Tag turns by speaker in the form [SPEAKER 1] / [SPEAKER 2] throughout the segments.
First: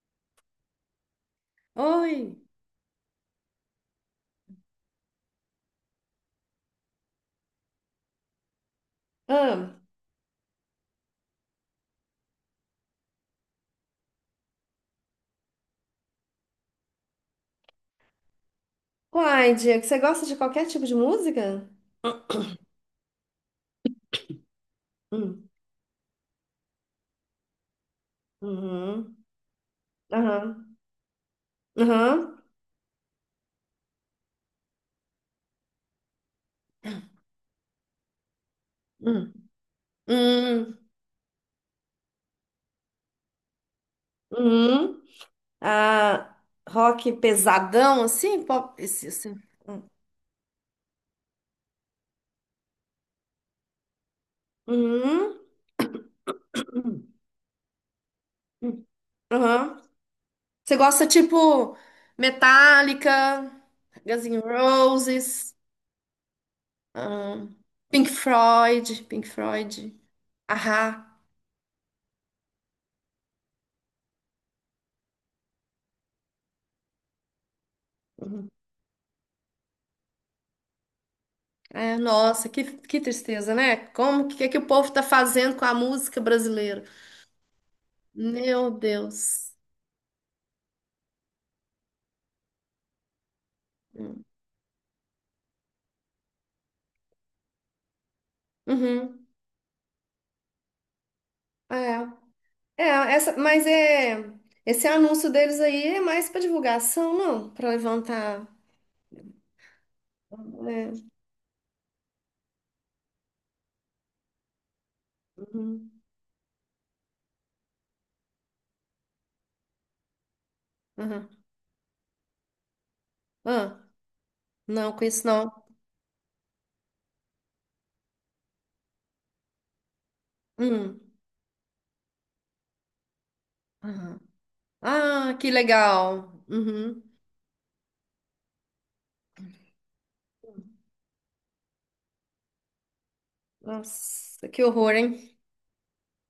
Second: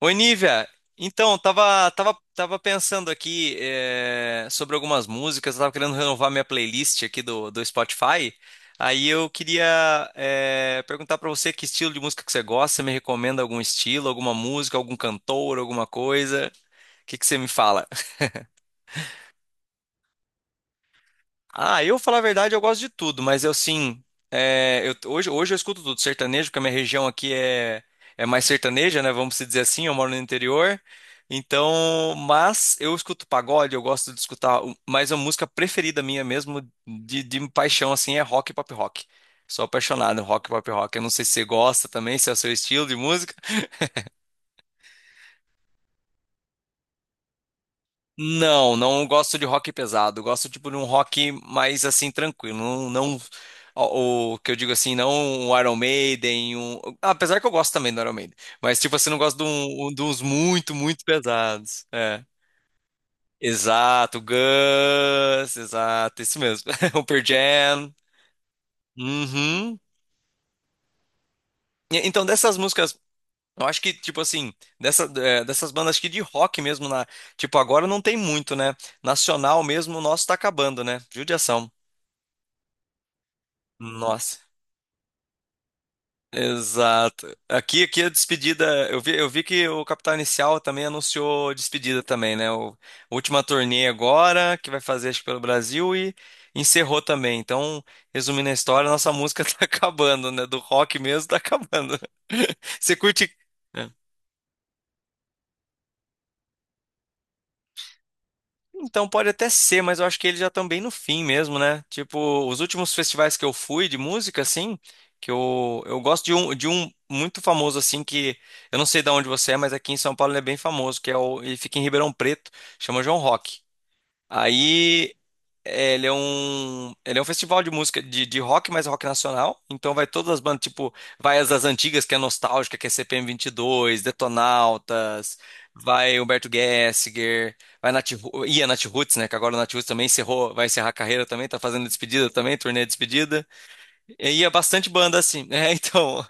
[SPEAKER 1] Oi, Nívia. Então, tava, tava,
[SPEAKER 2] Oi.
[SPEAKER 1] tava pensando aqui sobre algumas músicas, eu tava querendo renovar minha playlist aqui do Spotify. Aí eu queria
[SPEAKER 2] Ah,
[SPEAKER 1] perguntar pra você que estilo de música que você gosta, você me recomenda algum estilo, alguma música, algum cantor, alguma coisa? O que que você me fala?
[SPEAKER 2] uai, Diego, você gosta de qualquer tipo de música?
[SPEAKER 1] Ah, eu falar a verdade, eu gosto de tudo, mas eu sim. É, hoje,
[SPEAKER 2] Hum,
[SPEAKER 1] hoje eu escuto tudo sertanejo, porque a minha região aqui é mais sertaneja, né?
[SPEAKER 2] uhum,
[SPEAKER 1] Vamos se dizer assim, eu moro no
[SPEAKER 2] aham,
[SPEAKER 1] interior. Então,
[SPEAKER 2] aham,
[SPEAKER 1] mas eu escuto pagode, eu gosto de escutar, mas a música preferida minha mesmo, de paixão, assim, é rock e pop rock.
[SPEAKER 2] hum,
[SPEAKER 1] Sou apaixonado em rock e pop
[SPEAKER 2] hum,
[SPEAKER 1] rock. Eu não sei se você gosta também, se é o seu estilo de música.
[SPEAKER 2] uhum. Ah, rock pesadão, assim? Pop,
[SPEAKER 1] Não, não gosto de rock
[SPEAKER 2] hum,
[SPEAKER 1] pesado. Gosto tipo de um rock mais assim tranquilo. O que eu digo assim, não
[SPEAKER 2] uhum,
[SPEAKER 1] um Iron Maiden, um,
[SPEAKER 2] hum,
[SPEAKER 1] apesar que eu gosto também do Iron Maiden, mas
[SPEAKER 2] hum,
[SPEAKER 1] tipo assim, não gosto de,
[SPEAKER 2] aham.
[SPEAKER 1] de uns muito,
[SPEAKER 2] Você
[SPEAKER 1] muito
[SPEAKER 2] gosta, tipo,
[SPEAKER 1] pesados. É.
[SPEAKER 2] Metallica,
[SPEAKER 1] Exato,
[SPEAKER 2] Guns N' Roses,
[SPEAKER 1] Guns, exato, isso mesmo. O Pearl
[SPEAKER 2] ahn,
[SPEAKER 1] Jam.
[SPEAKER 2] Pink Floyd, Pink Floyd.
[SPEAKER 1] Uhum.
[SPEAKER 2] Ahá.
[SPEAKER 1] Então, dessas músicas, eu acho que, tipo assim, dessas bandas acho que de rock mesmo, na, tipo, agora não tem
[SPEAKER 2] Uhum.
[SPEAKER 1] muito, né? Nacional mesmo, o nosso tá acabando, né? Judiação.
[SPEAKER 2] É, nossa, que tristeza, né? Como
[SPEAKER 1] Nossa,
[SPEAKER 2] que o povo está fazendo com a música brasileira?
[SPEAKER 1] exato. Aqui a
[SPEAKER 2] Meu
[SPEAKER 1] despedida. Eu vi
[SPEAKER 2] Deus.
[SPEAKER 1] que o Capital Inicial também anunciou despedida também, né? A última turnê agora, que vai fazer acho que pelo Brasil e encerrou também. Então, resumindo a história, nossa
[SPEAKER 2] Uhum.
[SPEAKER 1] música tá acabando, né? Do rock mesmo tá acabando.
[SPEAKER 2] É, é,
[SPEAKER 1] Você curte.
[SPEAKER 2] essa, mas é esse anúncio deles aí é mais para divulgação, não? Para levantar.
[SPEAKER 1] Então pode até ser, mas eu acho que eles já estão bem no
[SPEAKER 2] É,
[SPEAKER 1] fim mesmo, né? Tipo, os últimos festivais que eu fui de música, assim, que eu,
[SPEAKER 2] uhum,
[SPEAKER 1] eu gosto de um muito famoso, assim, que eu não sei de onde você é, mas aqui em São Paulo ele é bem famoso,
[SPEAKER 2] uhum.
[SPEAKER 1] ele fica em Ribeirão Preto, chama João Rock.
[SPEAKER 2] Ah, não, com
[SPEAKER 1] Aí
[SPEAKER 2] isso não.
[SPEAKER 1] ele é um festival de música de rock, mas é rock nacional. Então vai todas as bandas, tipo,
[SPEAKER 2] Hum,
[SPEAKER 1] vai as das antigas, que é nostálgica, que é CPM 22,
[SPEAKER 2] uhum. Ah,
[SPEAKER 1] Detonautas,
[SPEAKER 2] que
[SPEAKER 1] vai
[SPEAKER 2] legal.
[SPEAKER 1] Humberto
[SPEAKER 2] Uhum.
[SPEAKER 1] Gessinger, vai ia Nat Roots, né? Que agora o Nat Roots também encerrou, vai encerrar a carreira também, tá fazendo despedida também, turnê de despedida. E
[SPEAKER 2] Nossa,
[SPEAKER 1] ia
[SPEAKER 2] que
[SPEAKER 1] bastante
[SPEAKER 2] horror,
[SPEAKER 1] banda
[SPEAKER 2] hein?
[SPEAKER 1] assim, né? Então,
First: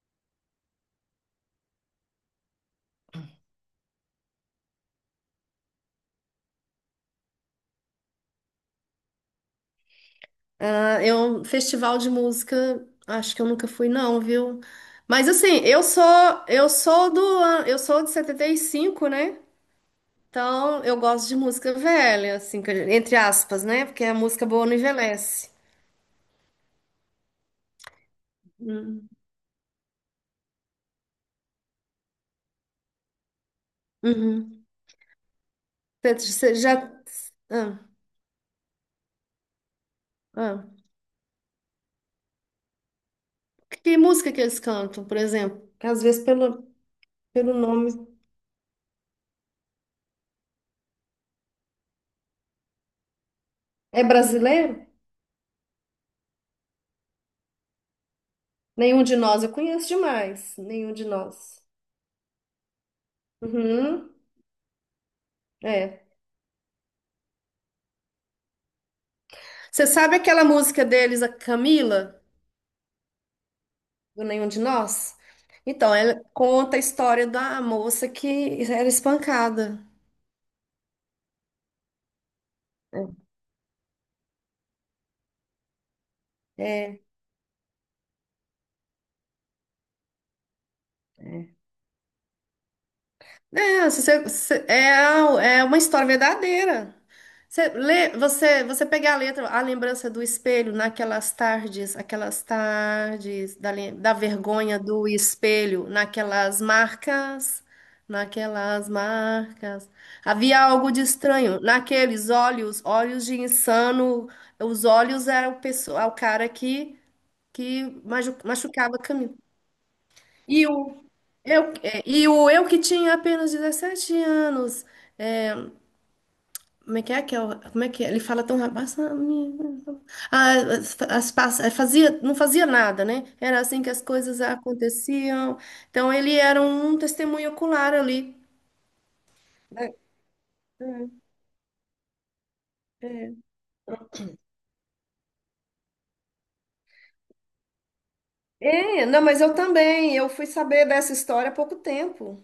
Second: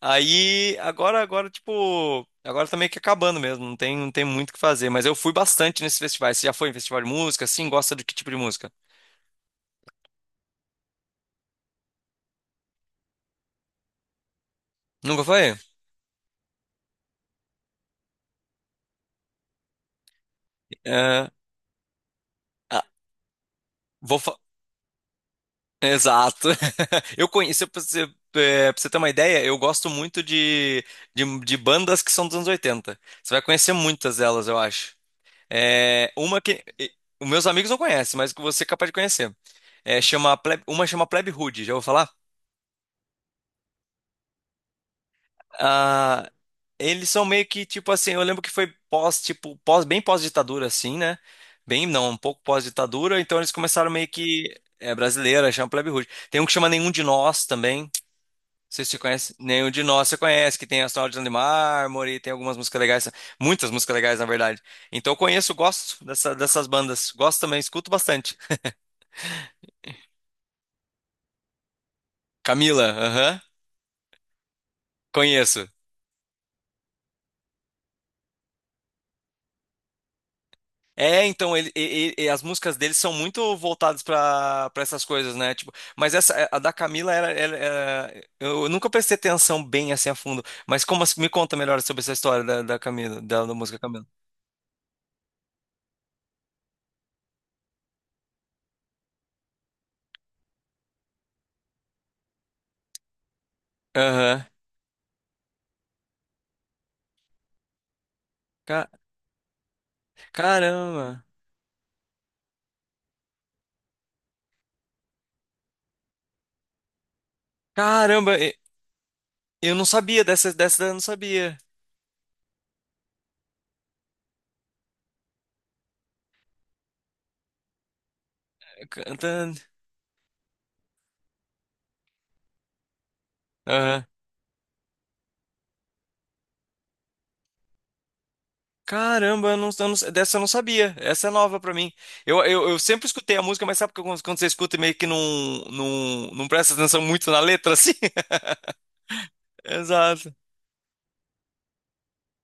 [SPEAKER 1] aí agora tipo, agora tá meio que acabando mesmo, não tem muito o que fazer, mas eu fui bastante nesses festivais. Você já foi em festival de música? Sim, gosta de que tipo de música?
[SPEAKER 2] Ah, é um festival de música, acho que eu nunca fui não, viu?
[SPEAKER 1] Nunca
[SPEAKER 2] Mas
[SPEAKER 1] foi?
[SPEAKER 2] assim, eu sou de 75, né? Então, eu gosto
[SPEAKER 1] É,
[SPEAKER 2] de música velha, assim,
[SPEAKER 1] ah,
[SPEAKER 2] entre aspas, né? Porque a
[SPEAKER 1] vou fa-
[SPEAKER 2] música boa não envelhece.
[SPEAKER 1] exato. Eu conheço, pra você ter uma
[SPEAKER 2] Hum,
[SPEAKER 1] ideia, eu gosto muito de bandas que são dos anos 80. Você vai conhecer muitas delas, eu
[SPEAKER 2] Uhum.
[SPEAKER 1] acho. É,
[SPEAKER 2] Você
[SPEAKER 1] uma
[SPEAKER 2] você
[SPEAKER 1] que.
[SPEAKER 2] já
[SPEAKER 1] e- Os meus amigos não
[SPEAKER 2] ah,
[SPEAKER 1] conhecem, mas que você é capaz de conhecer. É,
[SPEAKER 2] ah.
[SPEAKER 1] uma chama Plebe Hood, já vou falar?
[SPEAKER 2] Que música que eles cantam, por exemplo? Que às vezes
[SPEAKER 1] Ah,
[SPEAKER 2] pelo
[SPEAKER 1] eles são meio
[SPEAKER 2] pelo
[SPEAKER 1] que
[SPEAKER 2] nome
[SPEAKER 1] tipo assim, eu lembro que foi pós, tipo, pós, bem pós-ditadura assim, né? Bem, não, um pouco pós-ditadura, então eles começaram
[SPEAKER 2] é
[SPEAKER 1] meio que
[SPEAKER 2] brasileiro?
[SPEAKER 1] é brasileira, chama Plebe Rude. Tem um que chama Nenhum de Nós também. Não sei se você
[SPEAKER 2] Nenhum de
[SPEAKER 1] conhece,
[SPEAKER 2] Nós eu
[SPEAKER 1] Nenhum de
[SPEAKER 2] conheço
[SPEAKER 1] Nós você
[SPEAKER 2] demais,
[SPEAKER 1] conhece, que tem
[SPEAKER 2] Nenhum de
[SPEAKER 1] Astronauta de
[SPEAKER 2] Nós.
[SPEAKER 1] Mármore, tem algumas músicas legais, muitas músicas
[SPEAKER 2] Uhum.
[SPEAKER 1] legais na verdade. Então eu conheço,
[SPEAKER 2] É.
[SPEAKER 1] dessas bandas, gosto também, escuto bastante.
[SPEAKER 2] Você sabe aquela música deles, a Camila,
[SPEAKER 1] Camila, aham,
[SPEAKER 2] do Nenhum de Nós?
[SPEAKER 1] conheço.
[SPEAKER 2] Então, ela conta a história da moça que era espancada.
[SPEAKER 1] É, então e as músicas dele são muito voltadas para essas coisas, né? Tipo, mas essa é, a da
[SPEAKER 2] É,
[SPEAKER 1] Camila eu nunca prestei atenção bem assim a fundo. Mas me conta
[SPEAKER 2] é.
[SPEAKER 1] melhor sobre essa história da Camila, da música
[SPEAKER 2] É, se
[SPEAKER 1] Camila?
[SPEAKER 2] você, se- é, a- é uma história verdadeira. Você lê, você pega a letra, a lembrança do espelho naquelas tardes, aquelas tardes da, da
[SPEAKER 1] Aham.
[SPEAKER 2] vergonha do espelho, naquelas marcas, naquelas
[SPEAKER 1] Ca-
[SPEAKER 2] marcas. Havia algo de
[SPEAKER 1] caramba.
[SPEAKER 2] estranho naqueles olhos, olhos de insano. Os olhos eram o, pessoa, o cara que,
[SPEAKER 1] Caramba,
[SPEAKER 2] machucava a
[SPEAKER 1] eu não sabia dessa
[SPEAKER 2] e
[SPEAKER 1] dessa eu não
[SPEAKER 2] o
[SPEAKER 1] sabia.
[SPEAKER 2] e o eu que tinha apenas 17 anos. É, como é que é que é? Como é que é? Ele fala tão rápido.
[SPEAKER 1] Cantando.
[SPEAKER 2] Ah, fazia, não fazia nada, né? Era assim que as coisas aconteciam. Então ele era um testemunho ocular ali.
[SPEAKER 1] Caramba, eu
[SPEAKER 2] É,
[SPEAKER 1] não- dessa eu não sabia. Essa é nova pra mim. Eu sempre
[SPEAKER 2] é.
[SPEAKER 1] escutei a música, mas sabe que quando você escuta e meio que não presta atenção muito na letra, assim?
[SPEAKER 2] É, não, mas eu também. Eu
[SPEAKER 1] Exato.
[SPEAKER 2] fui saber dessa história há pouco tempo.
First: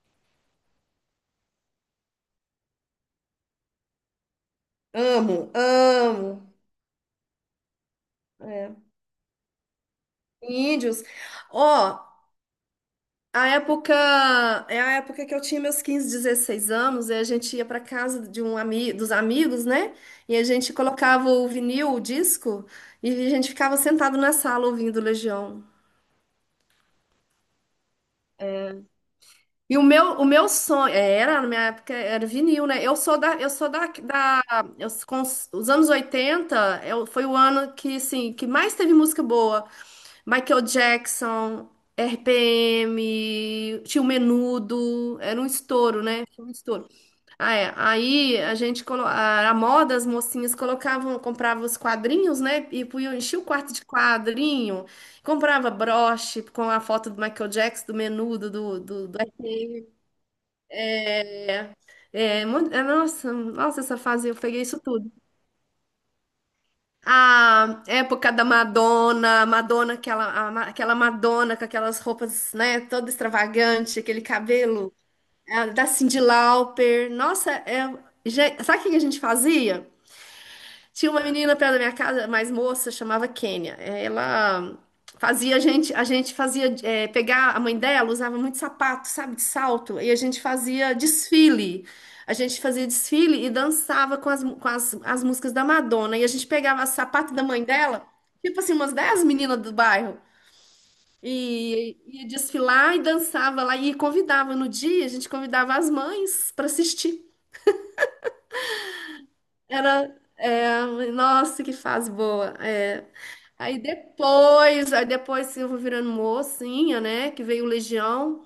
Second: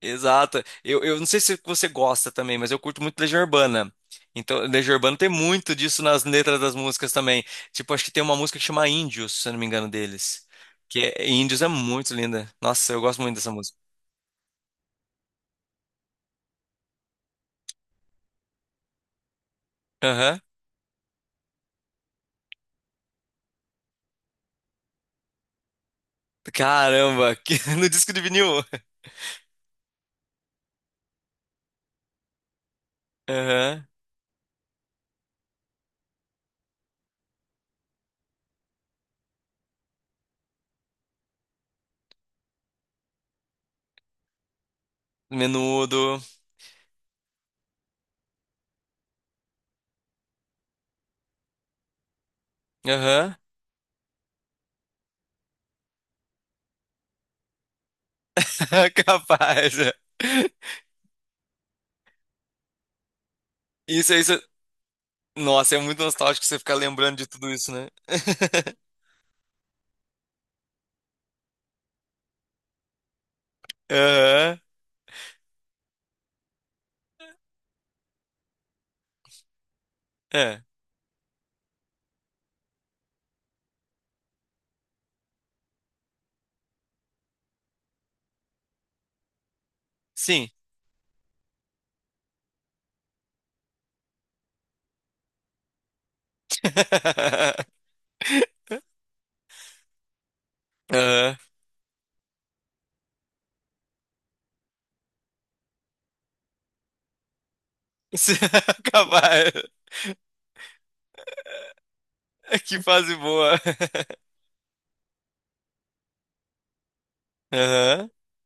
[SPEAKER 1] Exato. Eu não sei se você gosta também, mas eu curto muito Legião Urbana. Então, Legião Urbana tem
[SPEAKER 2] Amo,
[SPEAKER 1] muito disso nas
[SPEAKER 2] amo.
[SPEAKER 1] letras das músicas também. Tipo, acho que tem uma música que
[SPEAKER 2] É,
[SPEAKER 1] chama Índios, se eu não me engano, deles.
[SPEAKER 2] Índios.
[SPEAKER 1] Que é, Índios é
[SPEAKER 2] Ó,
[SPEAKER 1] muito linda. Nossa, eu gosto muito
[SPEAKER 2] a
[SPEAKER 1] dessa música.
[SPEAKER 2] época, é a época que eu tinha meus 15, 16 anos, e a gente ia para casa de um ami, dos amigos, né? E
[SPEAKER 1] Aham.
[SPEAKER 2] a gente colocava o vinil, o disco, e a gente ficava sentado na sala ouvindo Legião.
[SPEAKER 1] Caramba, no disco de vinil.
[SPEAKER 2] E o meu sonho, é, era, na minha época era vinil, né? Eu sou
[SPEAKER 1] Aham.
[SPEAKER 2] da, da eu, com os anos 80 eu, foi o ano que, assim, que mais teve música boa. Michael Jackson, RPM, tinha o Menudo, era um
[SPEAKER 1] Menudo.
[SPEAKER 2] estouro, né? Tinha um estouro. Ah, é. Aí a gente colo... a moda, as mocinhas colocavam, compravam os quadrinhos, né? E punham,
[SPEAKER 1] Aham.
[SPEAKER 2] enchia o quarto de quadrinho, comprava broche com a foto do Michael Jackson, do Menudo,
[SPEAKER 1] Capaz. É.
[SPEAKER 2] É, é, nossa, nossa, essa
[SPEAKER 1] Isso,
[SPEAKER 2] fase
[SPEAKER 1] isso.
[SPEAKER 2] eu peguei isso tudo.
[SPEAKER 1] Nossa, é muito nostálgico você ficar lembrando de tudo isso,
[SPEAKER 2] A
[SPEAKER 1] né?
[SPEAKER 2] época da Madonna, Madonna, aquela, aquela Madonna com aquelas roupas, né, toda extravagante, aquele
[SPEAKER 1] Aham.
[SPEAKER 2] cabelo, a da Cyndi Lauper. Nossa, é, sabe o que a gente fazia?
[SPEAKER 1] É.
[SPEAKER 2] Tinha uma menina perto da minha casa, mais moça, chamava Kênia. É, ela fazia a gente fazia é, pegar a mãe dela usava muito sapato, sabe, de salto, e a gente
[SPEAKER 1] Sim.
[SPEAKER 2] fazia desfile. A gente fazia desfile e dançava com as, as músicas da Madonna. E a gente pegava sapato da mãe dela, tipo assim, umas 10 meninas do bairro,
[SPEAKER 1] Aham.
[SPEAKER 2] e ia desfilar e dançava lá. E convidava no dia, a gente convidava as mães para assistir.
[SPEAKER 1] Capaz.
[SPEAKER 2] Era, é, nossa, que fase boa.
[SPEAKER 1] Que
[SPEAKER 2] É,
[SPEAKER 1] fase boa.
[SPEAKER 2] aí depois, aí depois eu vou virando mocinha, né? Que veio o
[SPEAKER 1] Aham.
[SPEAKER 2] Legião.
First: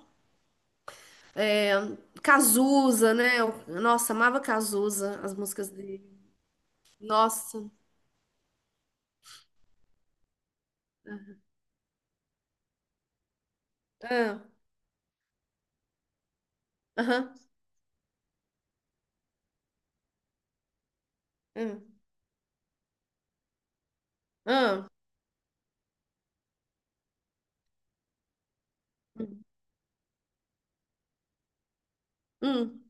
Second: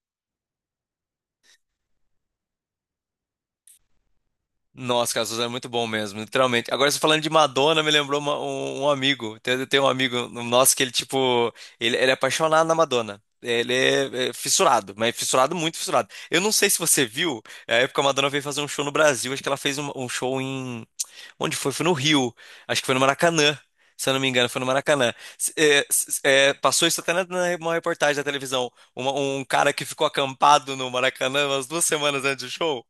[SPEAKER 2] Cazuza, né? Nossa, amava
[SPEAKER 1] Nossa,
[SPEAKER 2] Cazuza,
[SPEAKER 1] cara,
[SPEAKER 2] as
[SPEAKER 1] Suzano é muito
[SPEAKER 2] músicas
[SPEAKER 1] bom
[SPEAKER 2] dele.
[SPEAKER 1] mesmo, literalmente. Agora, você falando de
[SPEAKER 2] Nossa.
[SPEAKER 1] Madonna, me lembrou um amigo. Tem um amigo nosso que ele, tipo, ele é apaixonado na Madonna. Ele é
[SPEAKER 2] Ah,
[SPEAKER 1] fissurado, mas fissurado, muito fissurado. Eu não sei se você
[SPEAKER 2] aham.
[SPEAKER 1] viu, é a época que a Madonna veio fazer um show no Brasil. Acho que ela fez um show em. Onde foi? Foi no Rio. Acho que foi no Maracanã. Se eu não me engano, foi no
[SPEAKER 2] Ah, ah,
[SPEAKER 1] Maracanã. Passou isso até na, numa reportagem da televisão. Um
[SPEAKER 2] hum,
[SPEAKER 1] cara que ficou acampado no Maracanã umas 2 semanas antes do
[SPEAKER 2] hum.
[SPEAKER 1] show.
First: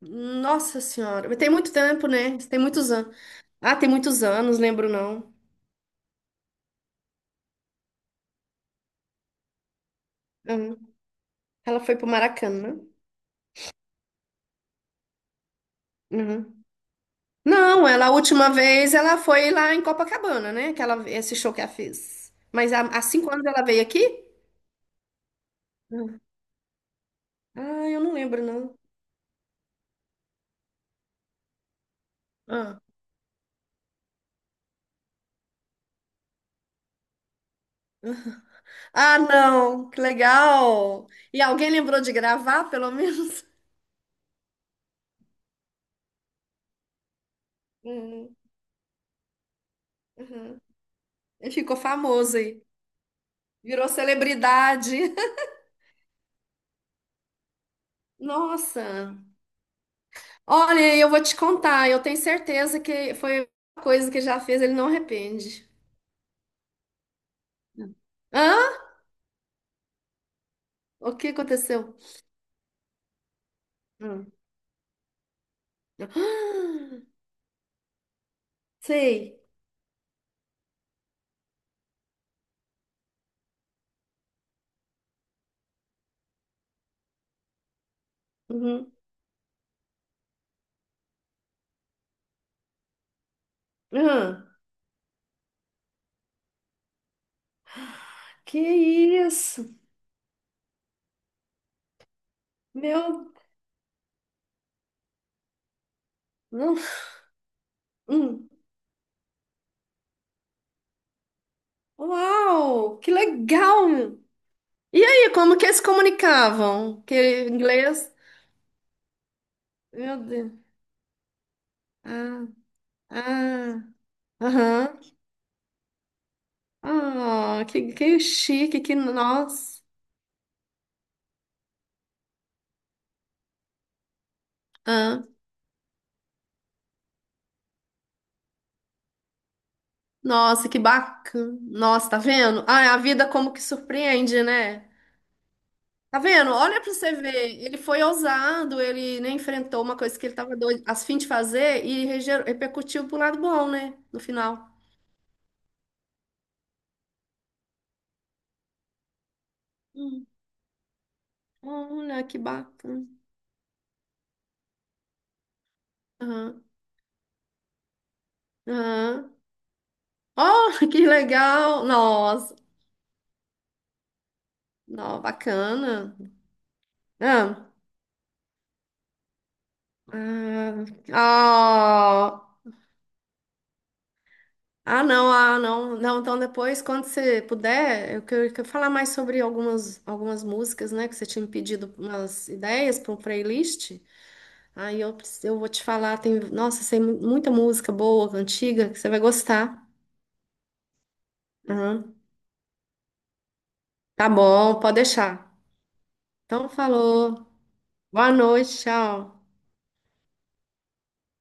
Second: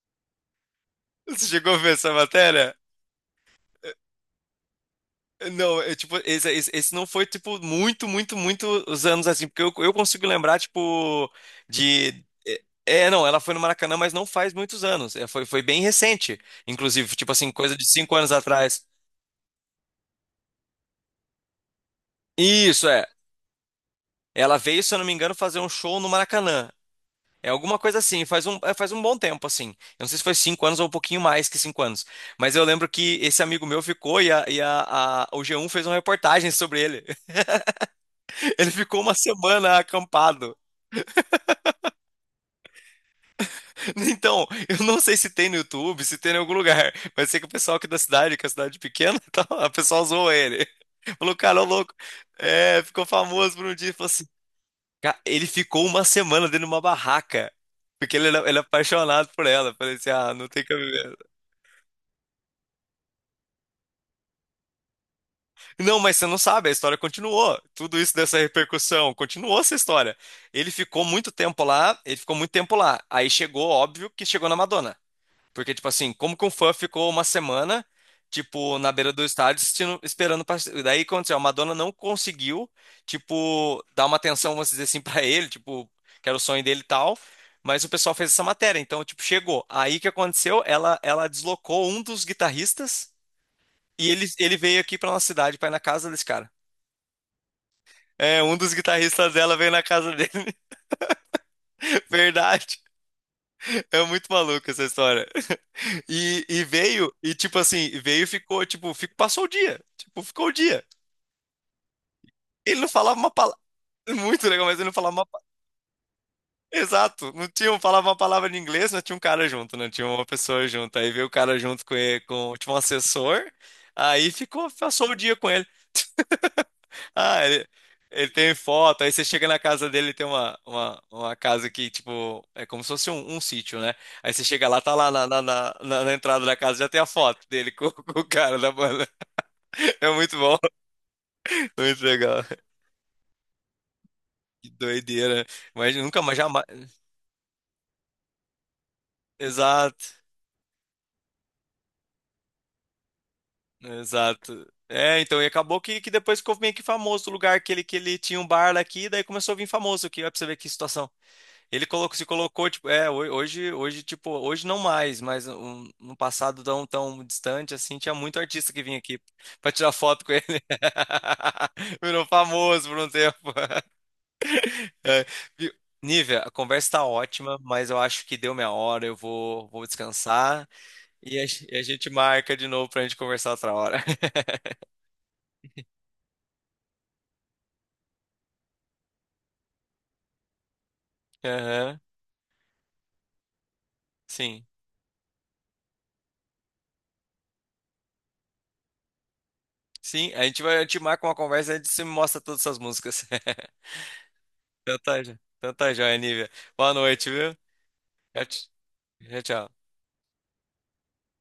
[SPEAKER 2] Nossa Senhora. Mas
[SPEAKER 1] Você
[SPEAKER 2] tem muito
[SPEAKER 1] chegou a ver
[SPEAKER 2] tempo,
[SPEAKER 1] essa
[SPEAKER 2] né? Tem
[SPEAKER 1] matéria?
[SPEAKER 2] muitos anos. Ah, tem muitos anos, lembro não.
[SPEAKER 1] Não, é tipo, esse não foi, tipo, muitos anos assim, porque eu consigo lembrar,
[SPEAKER 2] Uhum.
[SPEAKER 1] tipo,
[SPEAKER 2] Ela foi pro
[SPEAKER 1] de.
[SPEAKER 2] Maracanã.
[SPEAKER 1] Não, ela foi no Maracanã, mas não faz muitos anos. É, foi bem recente,
[SPEAKER 2] Uhum.
[SPEAKER 1] inclusive, tipo assim, coisa de
[SPEAKER 2] Não, ela a
[SPEAKER 1] 5 anos
[SPEAKER 2] última
[SPEAKER 1] atrás.
[SPEAKER 2] vez ela foi lá em Copacabana, né? Que ela, esse show que ela fez. Mas há,
[SPEAKER 1] Isso,
[SPEAKER 2] há
[SPEAKER 1] é.
[SPEAKER 2] 5 anos ela veio aqui?
[SPEAKER 1] Ela veio, se eu não me engano, fazer um show no Maracanã. É alguma
[SPEAKER 2] Ah,
[SPEAKER 1] coisa
[SPEAKER 2] eu não
[SPEAKER 1] assim,
[SPEAKER 2] lembro, não.
[SPEAKER 1] faz um bom tempo, assim. Eu não sei se foi 5 anos ou um pouquinho mais que 5 anos. Mas eu
[SPEAKER 2] Ah.
[SPEAKER 1] lembro que esse amigo meu ficou o G1 fez uma reportagem sobre ele. Ele ficou uma
[SPEAKER 2] Ah,
[SPEAKER 1] semana
[SPEAKER 2] não, que
[SPEAKER 1] acampado.
[SPEAKER 2] legal! E alguém lembrou de gravar, pelo menos?
[SPEAKER 1] Então, eu não sei se tem no YouTube, se tem em algum lugar, mas sei que o pessoal aqui da
[SPEAKER 2] Hum,
[SPEAKER 1] cidade, que é a cidade pequena, tá, a pessoa zoou
[SPEAKER 2] uhum.
[SPEAKER 1] ele. Falou,
[SPEAKER 2] Ele
[SPEAKER 1] cara, ô
[SPEAKER 2] ficou
[SPEAKER 1] louco.
[SPEAKER 2] famoso aí,
[SPEAKER 1] É, ficou famoso por um
[SPEAKER 2] virou
[SPEAKER 1] dia. Falou assim,
[SPEAKER 2] celebridade.
[SPEAKER 1] Ele ficou uma semana dentro de uma barraca, porque ele era, ele é
[SPEAKER 2] Nossa!
[SPEAKER 1] apaixonado por ela. Eu falei assim, ah, não tem
[SPEAKER 2] Olha, eu vou
[SPEAKER 1] cabimento.
[SPEAKER 2] te contar, eu tenho certeza que foi uma coisa que já fez, ele não arrepende.
[SPEAKER 1] Não, mas você não sabe, a história continuou. Tudo isso dessa
[SPEAKER 2] Hã?
[SPEAKER 1] repercussão, continuou essa história. Ele ficou
[SPEAKER 2] O que
[SPEAKER 1] muito tempo
[SPEAKER 2] aconteceu?
[SPEAKER 1] lá, ele ficou muito tempo lá. Aí chegou, óbvio, que
[SPEAKER 2] Hum.
[SPEAKER 1] chegou na Madonna. Porque, tipo assim,
[SPEAKER 2] Ah,
[SPEAKER 1] como que um fã ficou uma semana, tipo, na beira do
[SPEAKER 2] sei.
[SPEAKER 1] estádio esperando pra... Daí aconteceu, a Madonna não conseguiu, tipo, dar uma atenção, vamos dizer assim, pra ele, tipo, que era o sonho dele e tal. Mas o pessoal fez essa matéria,
[SPEAKER 2] Uhum.
[SPEAKER 1] então, tipo, chegou. Aí o que aconteceu? Ela deslocou um dos guitarristas e ele,
[SPEAKER 2] Uhum.
[SPEAKER 1] ele veio aqui pra nossa cidade, pra ir na casa desse cara. É, um
[SPEAKER 2] Que
[SPEAKER 1] dos guitarristas dela
[SPEAKER 2] isso?
[SPEAKER 1] veio na casa dele. Verdade.
[SPEAKER 2] Meu.
[SPEAKER 1] É muito maluco essa história. E
[SPEAKER 2] Não.
[SPEAKER 1] veio, e tipo assim, veio e
[SPEAKER 2] Hum.
[SPEAKER 1] ficou, tipo, passou o dia. Tipo, ficou o dia. Ele não
[SPEAKER 2] Uau! Que
[SPEAKER 1] falava uma palavra.
[SPEAKER 2] legal!
[SPEAKER 1] Muito legal, mas ele não
[SPEAKER 2] E
[SPEAKER 1] falava uma
[SPEAKER 2] aí,
[SPEAKER 1] palavra.
[SPEAKER 2] como que eles se comunicavam?
[SPEAKER 1] Exato. Não
[SPEAKER 2] Que
[SPEAKER 1] tinha, falava
[SPEAKER 2] inglês?
[SPEAKER 1] uma palavra em inglês, não tinha um cara junto, não tinha
[SPEAKER 2] Meu
[SPEAKER 1] uma
[SPEAKER 2] Deus.
[SPEAKER 1] pessoa junto. Aí veio o cara junto com ele,
[SPEAKER 2] Ah,
[SPEAKER 1] com, tipo, um assessor.
[SPEAKER 2] ah,
[SPEAKER 1] Aí ficou,
[SPEAKER 2] aham.
[SPEAKER 1] passou o dia com ele. Ah,
[SPEAKER 2] Ah,
[SPEAKER 1] ele,
[SPEAKER 2] que
[SPEAKER 1] ele tem
[SPEAKER 2] chique, que
[SPEAKER 1] foto. Aí você chega na
[SPEAKER 2] nossa.
[SPEAKER 1] casa dele, tem uma casa que, tipo, é como se fosse um sítio, né? Aí você chega lá, tá lá
[SPEAKER 2] Ah,
[SPEAKER 1] na entrada da casa, já tem a foto dele com, com o cara da banda. É muito bom.
[SPEAKER 2] nossa, que bacana.
[SPEAKER 1] Muito
[SPEAKER 2] Nossa, tá
[SPEAKER 1] legal.
[SPEAKER 2] vendo? Ah, a vida como que surpreende,
[SPEAKER 1] Que
[SPEAKER 2] né?
[SPEAKER 1] doideira. Mas
[SPEAKER 2] Tá
[SPEAKER 1] nunca mais
[SPEAKER 2] vendo?
[SPEAKER 1] jamais.
[SPEAKER 2] Olha pra você ver. Ele foi ousado, ele nem enfrentou uma
[SPEAKER 1] Exato.
[SPEAKER 2] coisa que ele tava doido, a fim de fazer e repercutiu pro lado bom, né? No
[SPEAKER 1] Exato.
[SPEAKER 2] final.
[SPEAKER 1] É, então, e acabou que depois ficou meio que famoso o lugar que ele tinha um bar lá aqui, daí começou a vir famoso aqui,
[SPEAKER 2] Hum,
[SPEAKER 1] ó, pra você ver que situação. Ele colocou,
[SPEAKER 2] olha,
[SPEAKER 1] se
[SPEAKER 2] que
[SPEAKER 1] colocou, tipo,
[SPEAKER 2] bacana.
[SPEAKER 1] é, hoje não mais, mas no passado
[SPEAKER 2] Aham,
[SPEAKER 1] tão, tão distante, assim, tinha muito artista que vinha aqui
[SPEAKER 2] aham.
[SPEAKER 1] pra tirar foto com ele.
[SPEAKER 2] Oh, que legal!
[SPEAKER 1] Virou
[SPEAKER 2] Nossa,
[SPEAKER 1] famoso por um tempo.
[SPEAKER 2] não,
[SPEAKER 1] É, viu?
[SPEAKER 2] bacana.
[SPEAKER 1] Nívia, a conversa tá ótima,
[SPEAKER 2] Ah,
[SPEAKER 1] mas eu acho que deu minha hora, vou descansar e a gente
[SPEAKER 2] ah,
[SPEAKER 1] marca de
[SPEAKER 2] oh.
[SPEAKER 1] novo pra gente conversar outra hora.
[SPEAKER 2] Ah, não, ah, não, não. Então depois, quando você puder, eu quero, quero falar mais sobre algumas, algumas músicas, né? Que você tinha me pedido
[SPEAKER 1] Aham,
[SPEAKER 2] umas ideias para um playlist.
[SPEAKER 1] sim.
[SPEAKER 2] Aí eu, eu vou te falar, tem, nossa, tem muita música boa, antiga, que você vai gostar.
[SPEAKER 1] Sim, a gente vai, a gente marca uma conversa e a gente se
[SPEAKER 2] Aham.
[SPEAKER 1] mostra todas essas músicas.
[SPEAKER 2] Tá bom, pode
[SPEAKER 1] Então tá,
[SPEAKER 2] deixar.
[SPEAKER 1] então tá joia, Nívia.
[SPEAKER 2] Então
[SPEAKER 1] Boa noite,
[SPEAKER 2] falou.
[SPEAKER 1] viu?
[SPEAKER 2] Boa
[SPEAKER 1] Tchau, tchau.
[SPEAKER 2] noite, tchau.
[SPEAKER 1] Tchau. Tchau.